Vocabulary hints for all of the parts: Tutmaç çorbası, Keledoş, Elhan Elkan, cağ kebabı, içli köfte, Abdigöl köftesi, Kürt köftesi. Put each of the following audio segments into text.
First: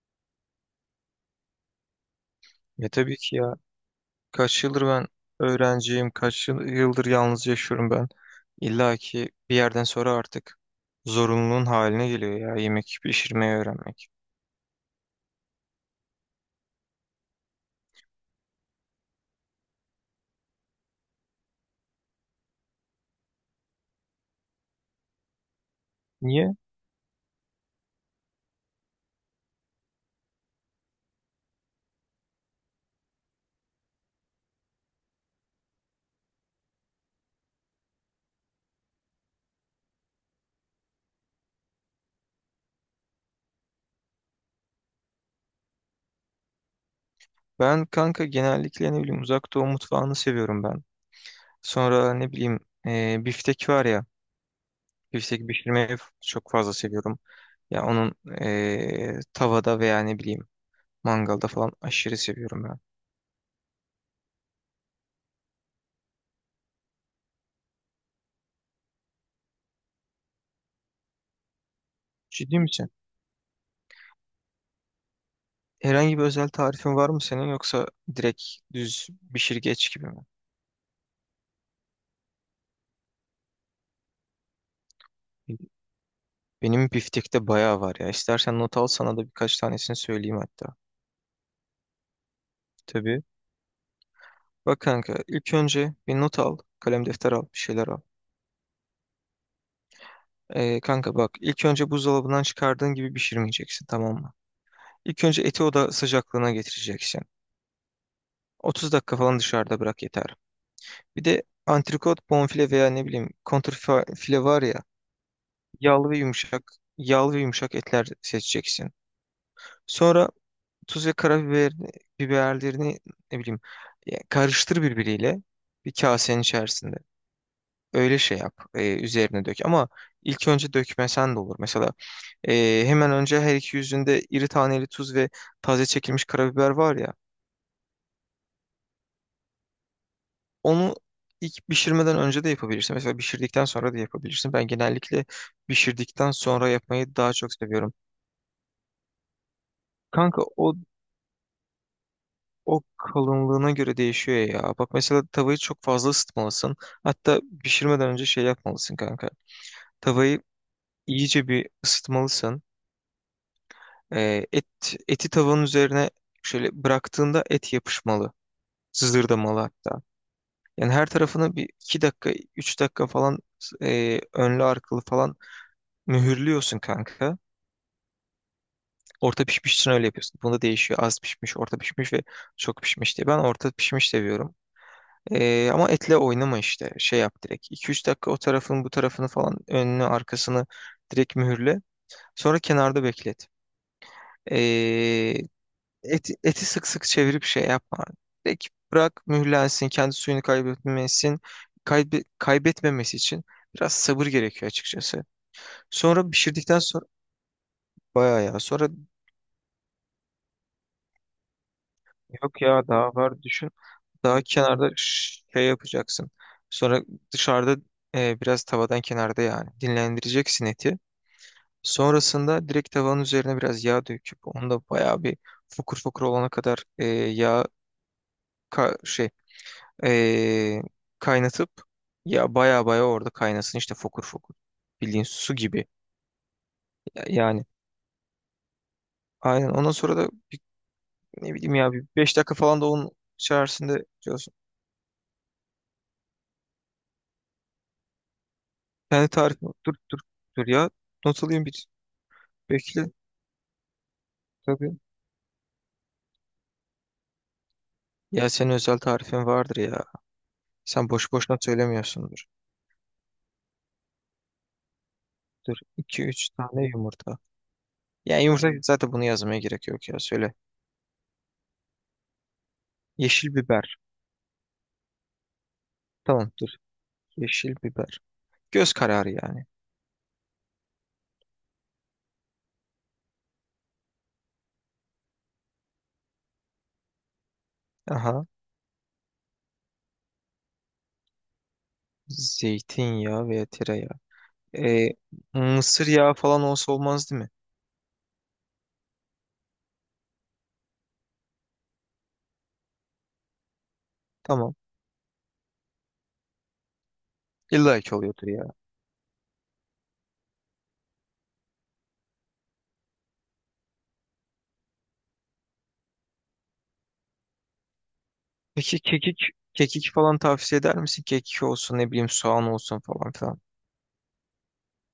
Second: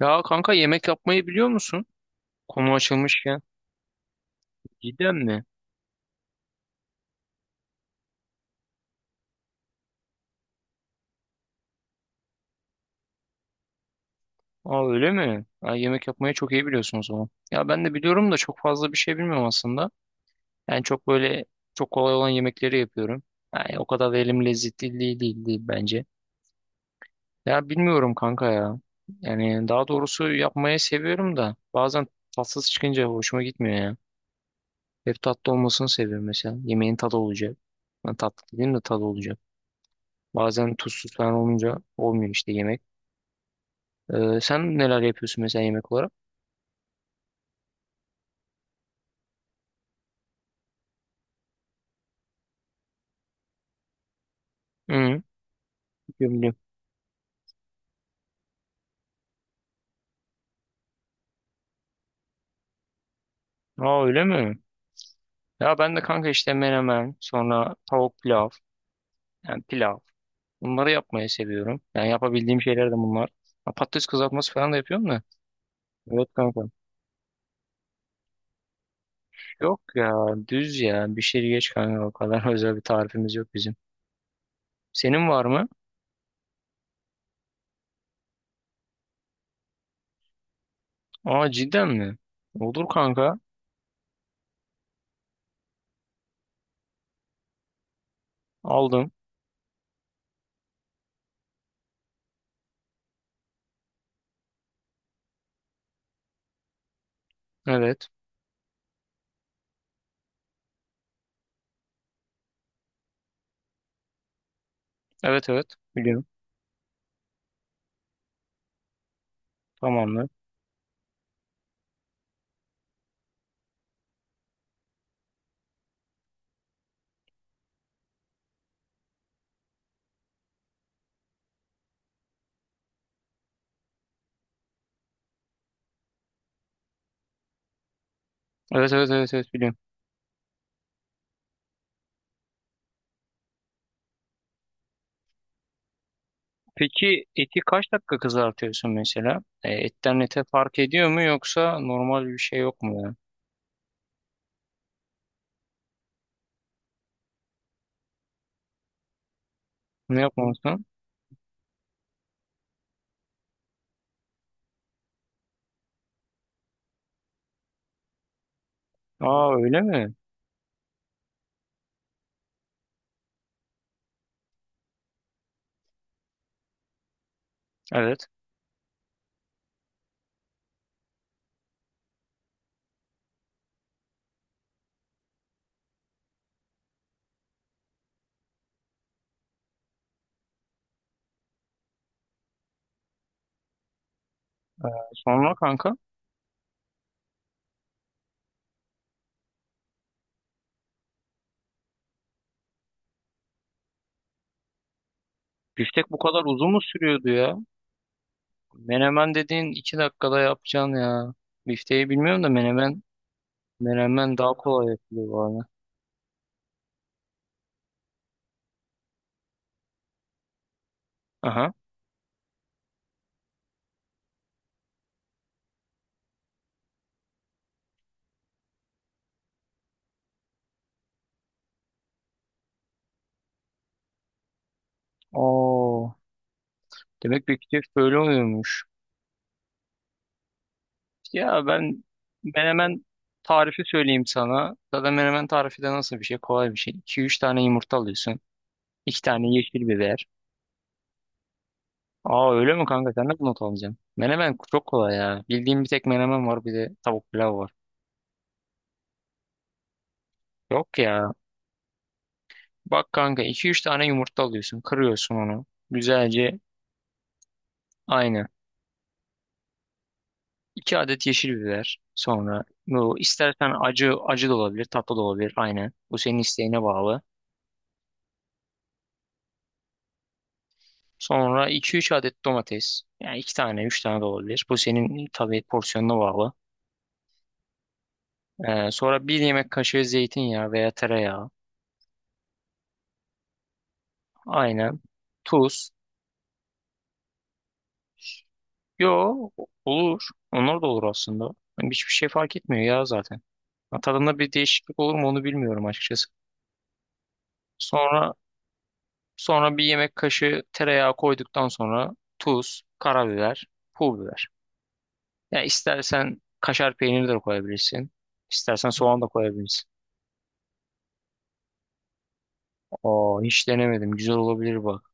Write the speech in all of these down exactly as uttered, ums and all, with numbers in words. Ya kanka yemek yapmayı biliyor musun? Konu Ya tabii ki açılmışken. ya. Kaç yıldır ben Cidden mi? öğrenciyim, kaç yıl- yıldır yalnız yaşıyorum ben. İlla ki bir yerden sonra artık zorunluluğun haline geliyor ya yemek pişirmeyi öğrenmek. Aa öyle mi? Aa, yemek yapmayı çok iyi biliyorsun o zaman. Ya ben de biliyorum da çok fazla bir şey bilmiyorum aslında. Yani çok böyle çok kolay olan yemekleri yapıyorum. Yani o kadar da elim lezzetli değil, değil, değil bence. Niye? Ya bilmiyorum kanka ya. Yani daha doğrusu yapmayı seviyorum da bazen tatsız çıkınca hoşuma gitmiyor ya. Hep tatlı olmasını seviyorum mesela. Yemeğin tadı olacak. Yani tatlı dediğim de tadı olacak. Bazen tuzsuz falan olunca olmuyor işte yemek. Ee, sen neler yapıyorsun mesela yemek olarak? Ben kanka genellikle ne bileyim uzak doğu mutfağını seviyorum ben. Sonra ne bileyim e, biftek var ya. Hı, Biftek pişirmeyi f- biliyorum Çok biliyorum. fazla seviyorum. Ya onun e, tavada veya ne bileyim mangalda falan aşırı seviyorum ben. Aa öyle mi? Ya ben de kanka işte menemen, sonra tavuk pilav, yani pilav. Bunları yapmayı seviyorum. Yani Ciddi yapabildiğim şeyler misin? de bunlar. Ha, patates kızartması falan da yapıyorum da. Herhangi bir Evet özel kanka. tarifin var mı senin, yoksa direkt düz pişir Yok geç gibi ya, mi? düz ya. Bir şey geç kanka, o kadar özel bir tarifimiz yok bizim. Senin var mı? Benim biftekte bayağı var ya. İstersen not al, sana da birkaç tanesini söyleyeyim hatta. Aa cidden mi? Olur Tabii. kanka. Bak kanka, ilk önce bir not al. Kalem defter al. Bir şeyler al. Aldım. Ee, kanka bak, ilk önce buzdolabından çıkardığın gibi pişirmeyeceksin, tamam mı? İlk önce eti oda sıcaklığına getireceksin. Evet. otuz dakika falan dışarıda bırak yeter. Bir de antrikot, bonfile veya ne bileyim kontrfile var ya, Evet, evet. yağlı ve Biliyorum. yumuşak yağlı ve yumuşak etler seçeceksin. Tamamdır. Sonra tuz ve karabiber biberlerini ne bileyim, ya karıştır birbiriyle bir kasenin içerisinde. Öyle şey yap. E, üzerine dök. Ama ilk önce dökmesen de olur. Mesela e, hemen önce her iki yüzünde iri taneli tuz ve taze çekilmiş karabiber var ya. Evet, evet, evet, evet, biliyorum. Onu ilk pişirmeden önce de yapabilirsin. Mesela pişirdikten sonra da yapabilirsin. Ben genellikle pişirdikten sonra yapmayı Peki daha çok eti kaç seviyorum. dakika kızartıyorsun mesela? E, etten Kanka ete o fark ediyor mu, yoksa normal bir şey O yok mu ya? kalınlığına göre değişiyor ya. Bak mesela tavayı çok fazla ısıtmalısın. Hatta pişirmeden önce şey yapmalısın kanka. Ne Tavayı yapmalısın? iyice bir ısıtmalısın. Ee, et Eti tavanın üzerine şöyle bıraktığında et yapışmalı. Aa Sızırdamalı öyle hatta. mi? Yani her tarafını bir iki dakika, üç dakika falan e, önlü arkalı falan mühürlüyorsun kanka. Evet. Orta pişmiş için öyle yapıyorsun. Bunda değişiyor. Az pişmiş, orta pişmiş ve çok pişmiş diye. Ben orta pişmiş seviyorum. Ee, ama etle oynama işte. Şey yap direkt. iki üç dakika o tarafın bu tarafını falan, önünü arkasını direkt mühürle. Sonra kenarda beklet. Ee, Sonra kanka et, Eti sık sık çevirip şey yapma. Direkt bırak mühürlensin. Kendi suyunu kaybetmesin. Kaybe- kaybetmemesi için biraz sabır gerekiyor açıkçası. biftek bu Sonra kadar uzun mu pişirdikten sonra sürüyordu ya? bayağı ya. Sonra Menemen dediğin iki dakikada yapacaksın ya. Bifteyi bilmiyorum da yok ya, menemen daha var düşün. menemen Daha daha kolay kenarda yapılıyor bu ş- arada. şey yapacaksın. Sonra dışarıda e, biraz tavadan kenarda, yani dinlendireceksin eti. Aha. Sonrasında direkt tavanın üzerine biraz yağ döküp onu da bayağı bir fokur fokur olana kadar e, yağ ka- şey e, kaynatıp, ya bayağı bayağı orada kaynasın işte, fokur fokur. Bildiğin su gibi Oo. ya, Demek yani. biftek böyle oluyormuş. Aynen ondan sonra da bir- ne Ya bileyim ya ben bir beş dakika falan da menemen onun tarifi içerisinde söyleyeyim diyorsun. sana. Zaten menemen tarifi de nasıl bir şey? Kolay bir şey. iki üç tane yumurta alıyorsun. İki Kendi tane tarifin. yeşil dur dur biber. dur ya, not alayım bir, Aa öyle mi bekle. kanka, sen nasıl not alacaksın? Menemen çok Tabii. kolay ya. Bildiğim bir tek menemen var, bir de tavuk pilav var. Ya senin özel tarifin vardır ya. Yok Sen ya. boş boşuna söylemiyorsundur. Bak kanka, iki üç tane yumurta alıyorsun. Kırıyorsun onu. Dur, iki üç Güzelce tane yumurta. Yani aynı. yumurta, zaten bunu yazmaya gerek yok ya, söyle. iki adet yeşil biber. Sonra bu Yeşil istersen biber. acı acı da olabilir, tatlı da olabilir. Aynı. Bu senin Tamam dur. isteğine bağlı. Yeşil biber. Göz kararı yani. Sonra iki üç adet domates. Yani iki tane üç tane de olabilir. Bu senin tabii porsiyonuna bağlı. Aha. Ee, sonra bir yemek kaşığı zeytinyağı veya tereyağı. Zeytinyağı veya tereyağı. Aynen. Ee, Tuz. Mısır yağı falan olsa olmaz değil mi? Yo, olur. Onlar da olur aslında. Yani hiçbir şey fark etmiyor ya zaten. Ha, tadında bir Tamam. değişiklik olur mu onu bilmiyorum açıkçası. İlla ki Sonra oluyordur ya. sonra bir yemek kaşığı tereyağı koyduktan sonra tuz, karabiber, pul biber. Ya istersen kaşar peyniri de koyabilirsin. İstersen Peki soğan da kekik, koyabilirsin. kekik falan tavsiye eder misin? Kekik olsun, ne bileyim soğan olsun falan Aa filan. hiç denemedim. Güzel olabilir bak.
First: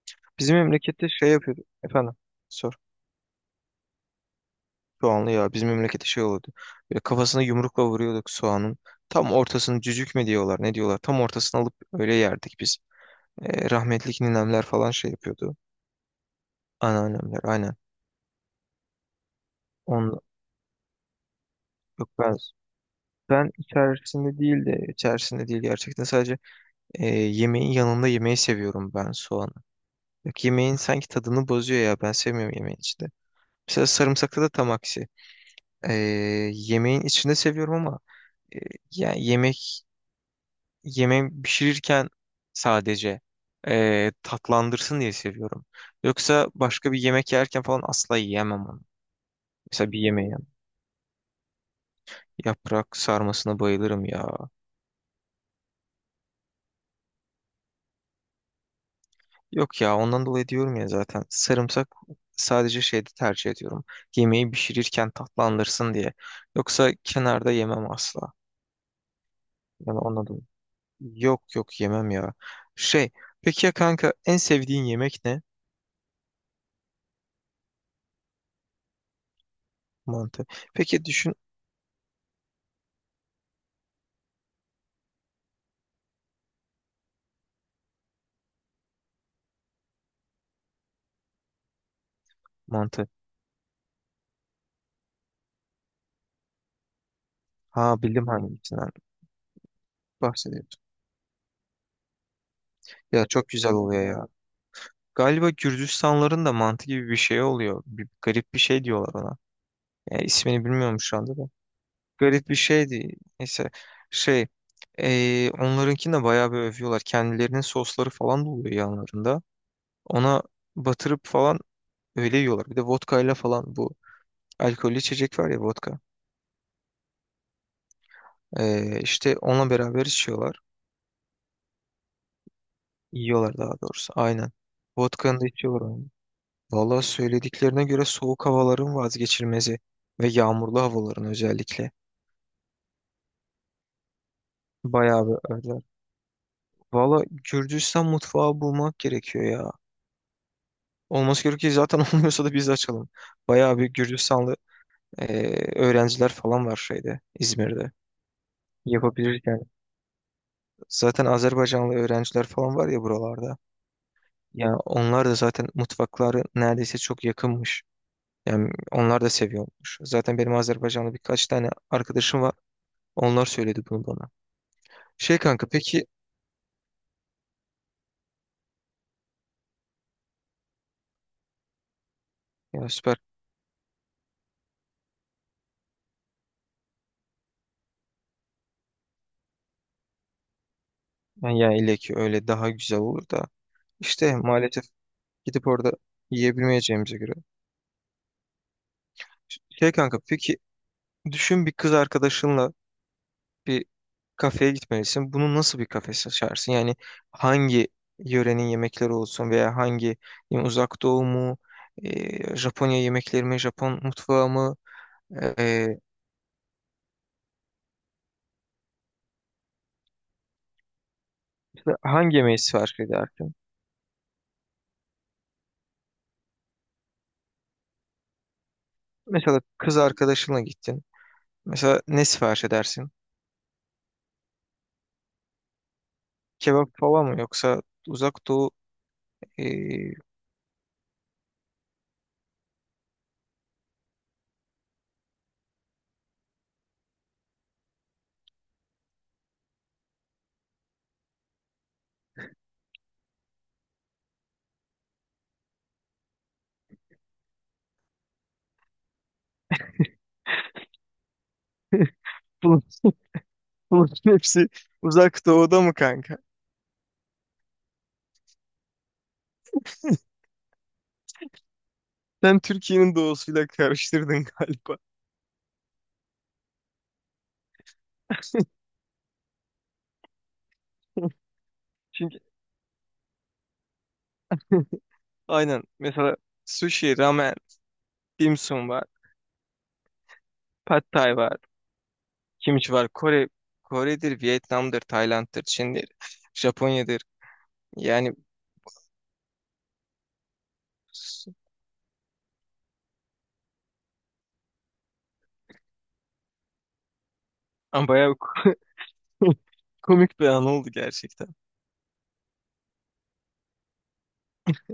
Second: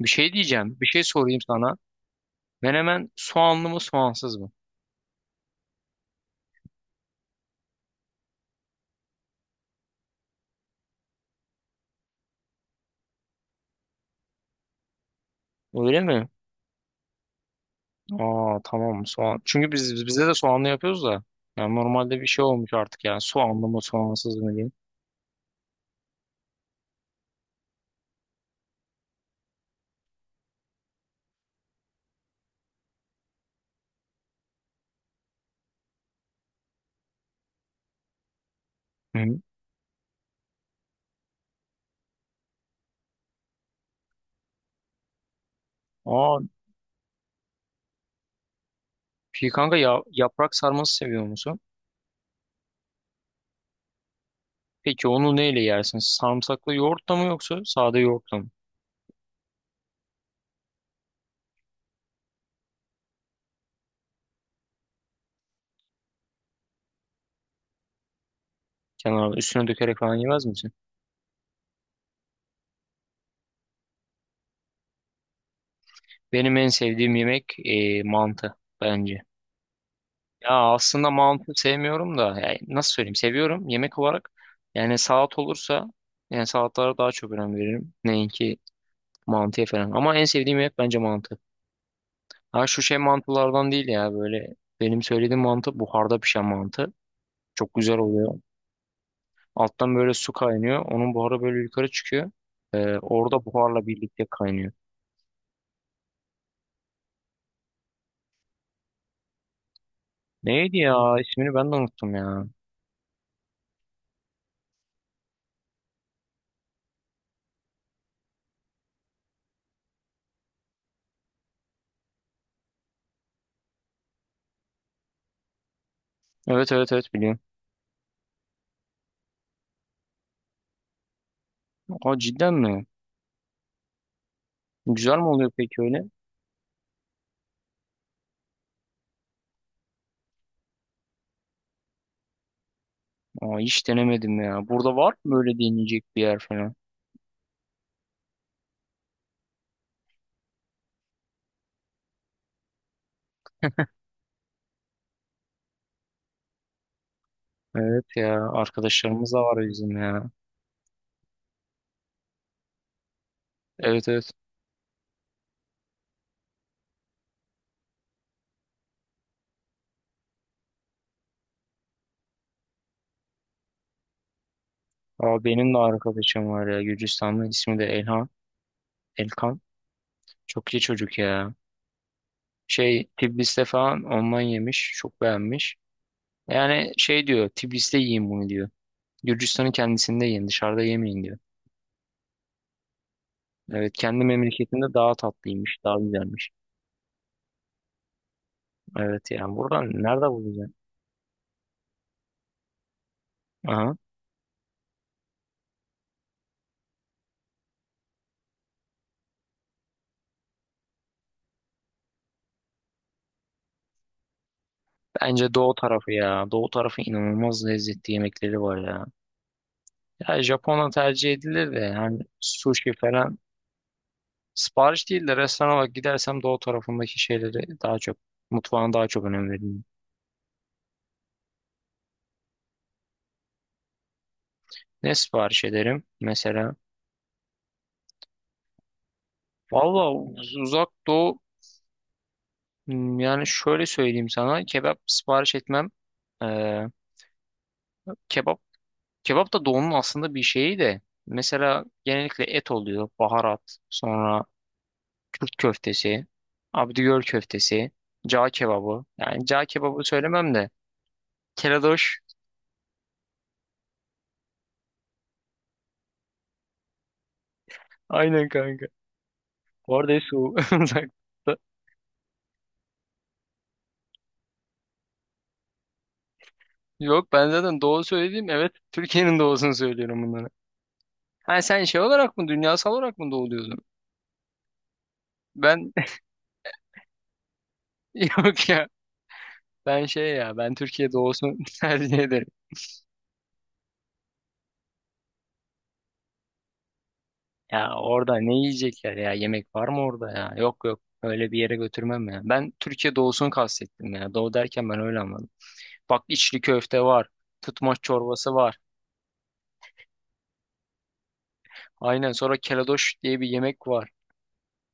Bir şey Bizim diyeceğim. Bir şey memlekette şey sorayım yapıyordu. sana. Efendim, sor. Menemen soğanlı mı, soğansız mı? Soğanlı ya, bizim memlekette şey olurdu. Böyle kafasına yumrukla vuruyorduk soğanın. Tam ortasını cücük mü diyorlar, ne diyorlar. Tam ortasını alıp öyle yerdik biz. E, rahmetli ninemler falan şey yapıyordu. Öyle mi? Anneannemler aynen. Aa tamam, soğan. Çünkü biz, On, bize de soğanlı yapıyoruz da. Yani yok normalde bir ben şey olmuş artık yani, ben soğanlı mı soğansız içerisinde mı değil, diye. de içerisinde değil gerçekten sadece e, yemeğin yanında yemeği seviyorum ben soğanı. Yok, yemeğin sanki tadını bozuyor ya, ben sevmiyorum yemeğin içinde. Mesela sarımsakta da tam aksi. E, Yemeğin içinde seviyorum ama e, Hı. yani yemek yemeği pişirirken sadece e, tatlandırsın diye seviyorum. Aa Yoksa başka bir yemek yerken falan asla yiyemem onu. peki kanka Mesela bir ya, yemeği. yaprak sarması seviyor musun? Yaprak sarmasına bayılırım ya. Peki onu neyle yersin? Sarımsaklı yoğurtla mı yoksa sade yoğurtla mı? Yok ya, ondan dolayı diyorum ya zaten, sarımsak sadece şeyde tercih ediyorum. Yemeği pişirirken tatlandırsın diye. Yoksa kenarda yemem asla. Kenarına üstüne dökerek Yani falan ondan dolayı. yemez misin? Yok yok, yemem ya. Şey, peki ya kanka, en sevdiğin yemek ne? Benim en sevdiğim yemek e, mantı bence. Mantı. Ya Peki aslında düşün, mantı sevmiyorum da, yani nasıl söyleyeyim, seviyorum yemek olarak. Yani salat olursa, yani salatlara daha çok önem veririm. Neyinki mantıya falan. Ama en sevdiğim yemek bence mantı. Ha, şu şey mantı. mantılardan değil ya, böyle benim söylediğim mantı buharda pişen mantı. Çok Ha, güzel bildim oluyor. hangisinden Alttan böyle su kaynıyor. bahsediyorsun. Onun buharı böyle yukarı çıkıyor. Ee, Ya Orada çok güzel buharla oluyor birlikte ya. kaynıyor. Galiba Gürcistanların da mantı gibi bir şey oluyor. Bir garip bir şey diyorlar ona. Yani ismini Neydi bilmiyorum ya? şu anda da. İsmini ben de unuttum ya. Garip bir şeydi. Neyse, şey, eee onlarınkini de bayağı bir övüyorlar. Kendilerinin sosları falan da oluyor yanlarında. Ona batırıp falan öyle yiyorlar. Bir de vodka ile falan, bu alkollü içecek var ya, vodka. Evet, evet, evet, biliyorum. Eee işte onunla beraber içiyorlar. Aa cidden mi? Yiyorlar daha doğrusu. Aynen. Güzel mi Vodkanı da oluyor peki içiyorlar. öyle? Aynen. Valla söylediklerine göre soğuk havaların vazgeçilmezi ve yağmurlu havaların özellikle, Aa hiç denemedim ya. Burada var bayağı mı bir böyle övdüler. deneyecek bir yer falan? Valla Gürcistan mutfağı bulmak gerekiyor ya. Olması gerekiyor ki zaten olmuyorsa da biz de açalım. Bayağı bir Gürcistanlı eee, öğrenciler falan var şeyde, İzmir'de. Evet ya, arkadaşlarımız Yapabiliriz da yani. var bizim ya. Zaten Azerbaycanlı öğrenciler falan var ya buralarda. Evet, evet. Ya onlar da zaten, mutfakları neredeyse çok yakınmış. Yani onlar da seviyormuş. Zaten benim Azerbaycanlı birkaç tane arkadaşım var. Onlar söyledi bunu bana. Şey Aa, kanka benim de peki, arkadaşım var ya, Gürcistanlı, ismi de Elhan, Elkan, çok iyi çocuk ya. ya Şey, süper. Tiflis'te falan ondan yemiş. Çok beğenmiş. Yani şey diyor, Tiflis'te yiyin bunu diyor. Gürcistan'ın kendisinde yiyin, dışarıda yemeyin diyor. Yani ya ile ki öyle daha güzel olur da. Evet, kendi İşte maalesef memleketinde daha gidip tatlıymış, orada daha güzelmiş. yiyebilmeyeceğimize göre. Evet yani, buradan Şey kanka, nerede peki bulacaksın? düşün, bir kız arkadaşınla bir Aha. kafeye gitmelisin. Bunu nasıl bir kafe seçersin? Yani hangi yörenin yemekleri olsun, veya hangi, yani uzak doğu mu, e, Japonya yemekleri mi, Japon mutfağı mı, Bence doğu e, tarafı ya. Doğu tarafı inanılmaz lezzetli yemekleri var ya. Ya Japonya tercih edilir de, işte yani hangi yemeği sushi sipariş falan, edersin? sipariş değil de restoran olarak gidersem doğu tarafındaki şeyleri daha çok, mutfağına daha çok önem Mesela veririm. kız arkadaşınla gittin. Mesela ne sipariş edersin? Ne sipariş ederim mesela? Kebap falan mı, yoksa uzak doğu e, Valla uz- uzak doğu, hmm, yani şöyle söyleyeyim sana, kebap sipariş etmem. Ee, kebap kebap da doğunun aslında bir şeyi de. Mesela genellikle et oluyor, baharat, sonra Kürt köftesi, Abdigöl köftesi, cağ kebabı. Yani cağ kebabı söylemem de. Keledoş. bunun, bunun hepsi uzak doğuda mı kanka? Aynen kanka. Bu arada hepsi o- uzak. doğu. Sen Türkiye'nin doğusuyla karıştırdın galiba. Yok, ben zaten doğu söyledim. Evet, Türkiye'nin doğusunu söylüyorum bunları. Ha sen şey olarak Çünkü mı, dünyasal olarak mı doğuluyordun? aynen. Ben Mesela sushi, ramen, dim yok ya. sum var. Ben şey ya, ben Pad Türkiye thai doğusunu var. tercih ederim. Kimchi var. Kore, Kore'dir, Vietnam'dır, Tayland'dır, Çin'dir, Japonya'dır. Ya Yani orada ne yiyecekler ya, yemek var mı orada ya? Yok yok, s- öyle bir yere götürmem ya. Ben Türkiye doğusunu kastettim ya. Doğu derken ben öyle anladım. Bak içli köfte var. Tutmaç Ama bayağı çorbası var. komik bir an oldu gerçekten. Aynen, sonra keledoş diye bir yemek var.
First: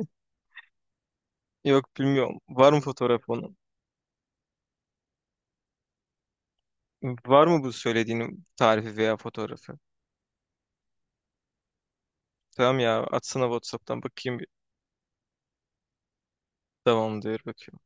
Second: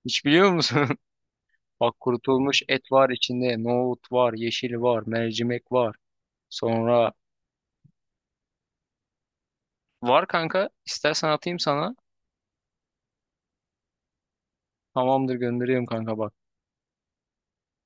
Hiç biliyor musun? Yok Bak bilmiyorum. kurutulmuş Var mı et var fotoğrafı onun? içinde. Nohut var, yeşil var, mercimek var. Sonra Var mı bu söylediğinin tarifi veya fotoğrafı? var kanka, istersen atayım sana. Tamam ya, atsana WhatsApp'tan bakayım bir. Tamamdır, gönderiyorum kanka, bak. Tamam diyor, bakıyorum.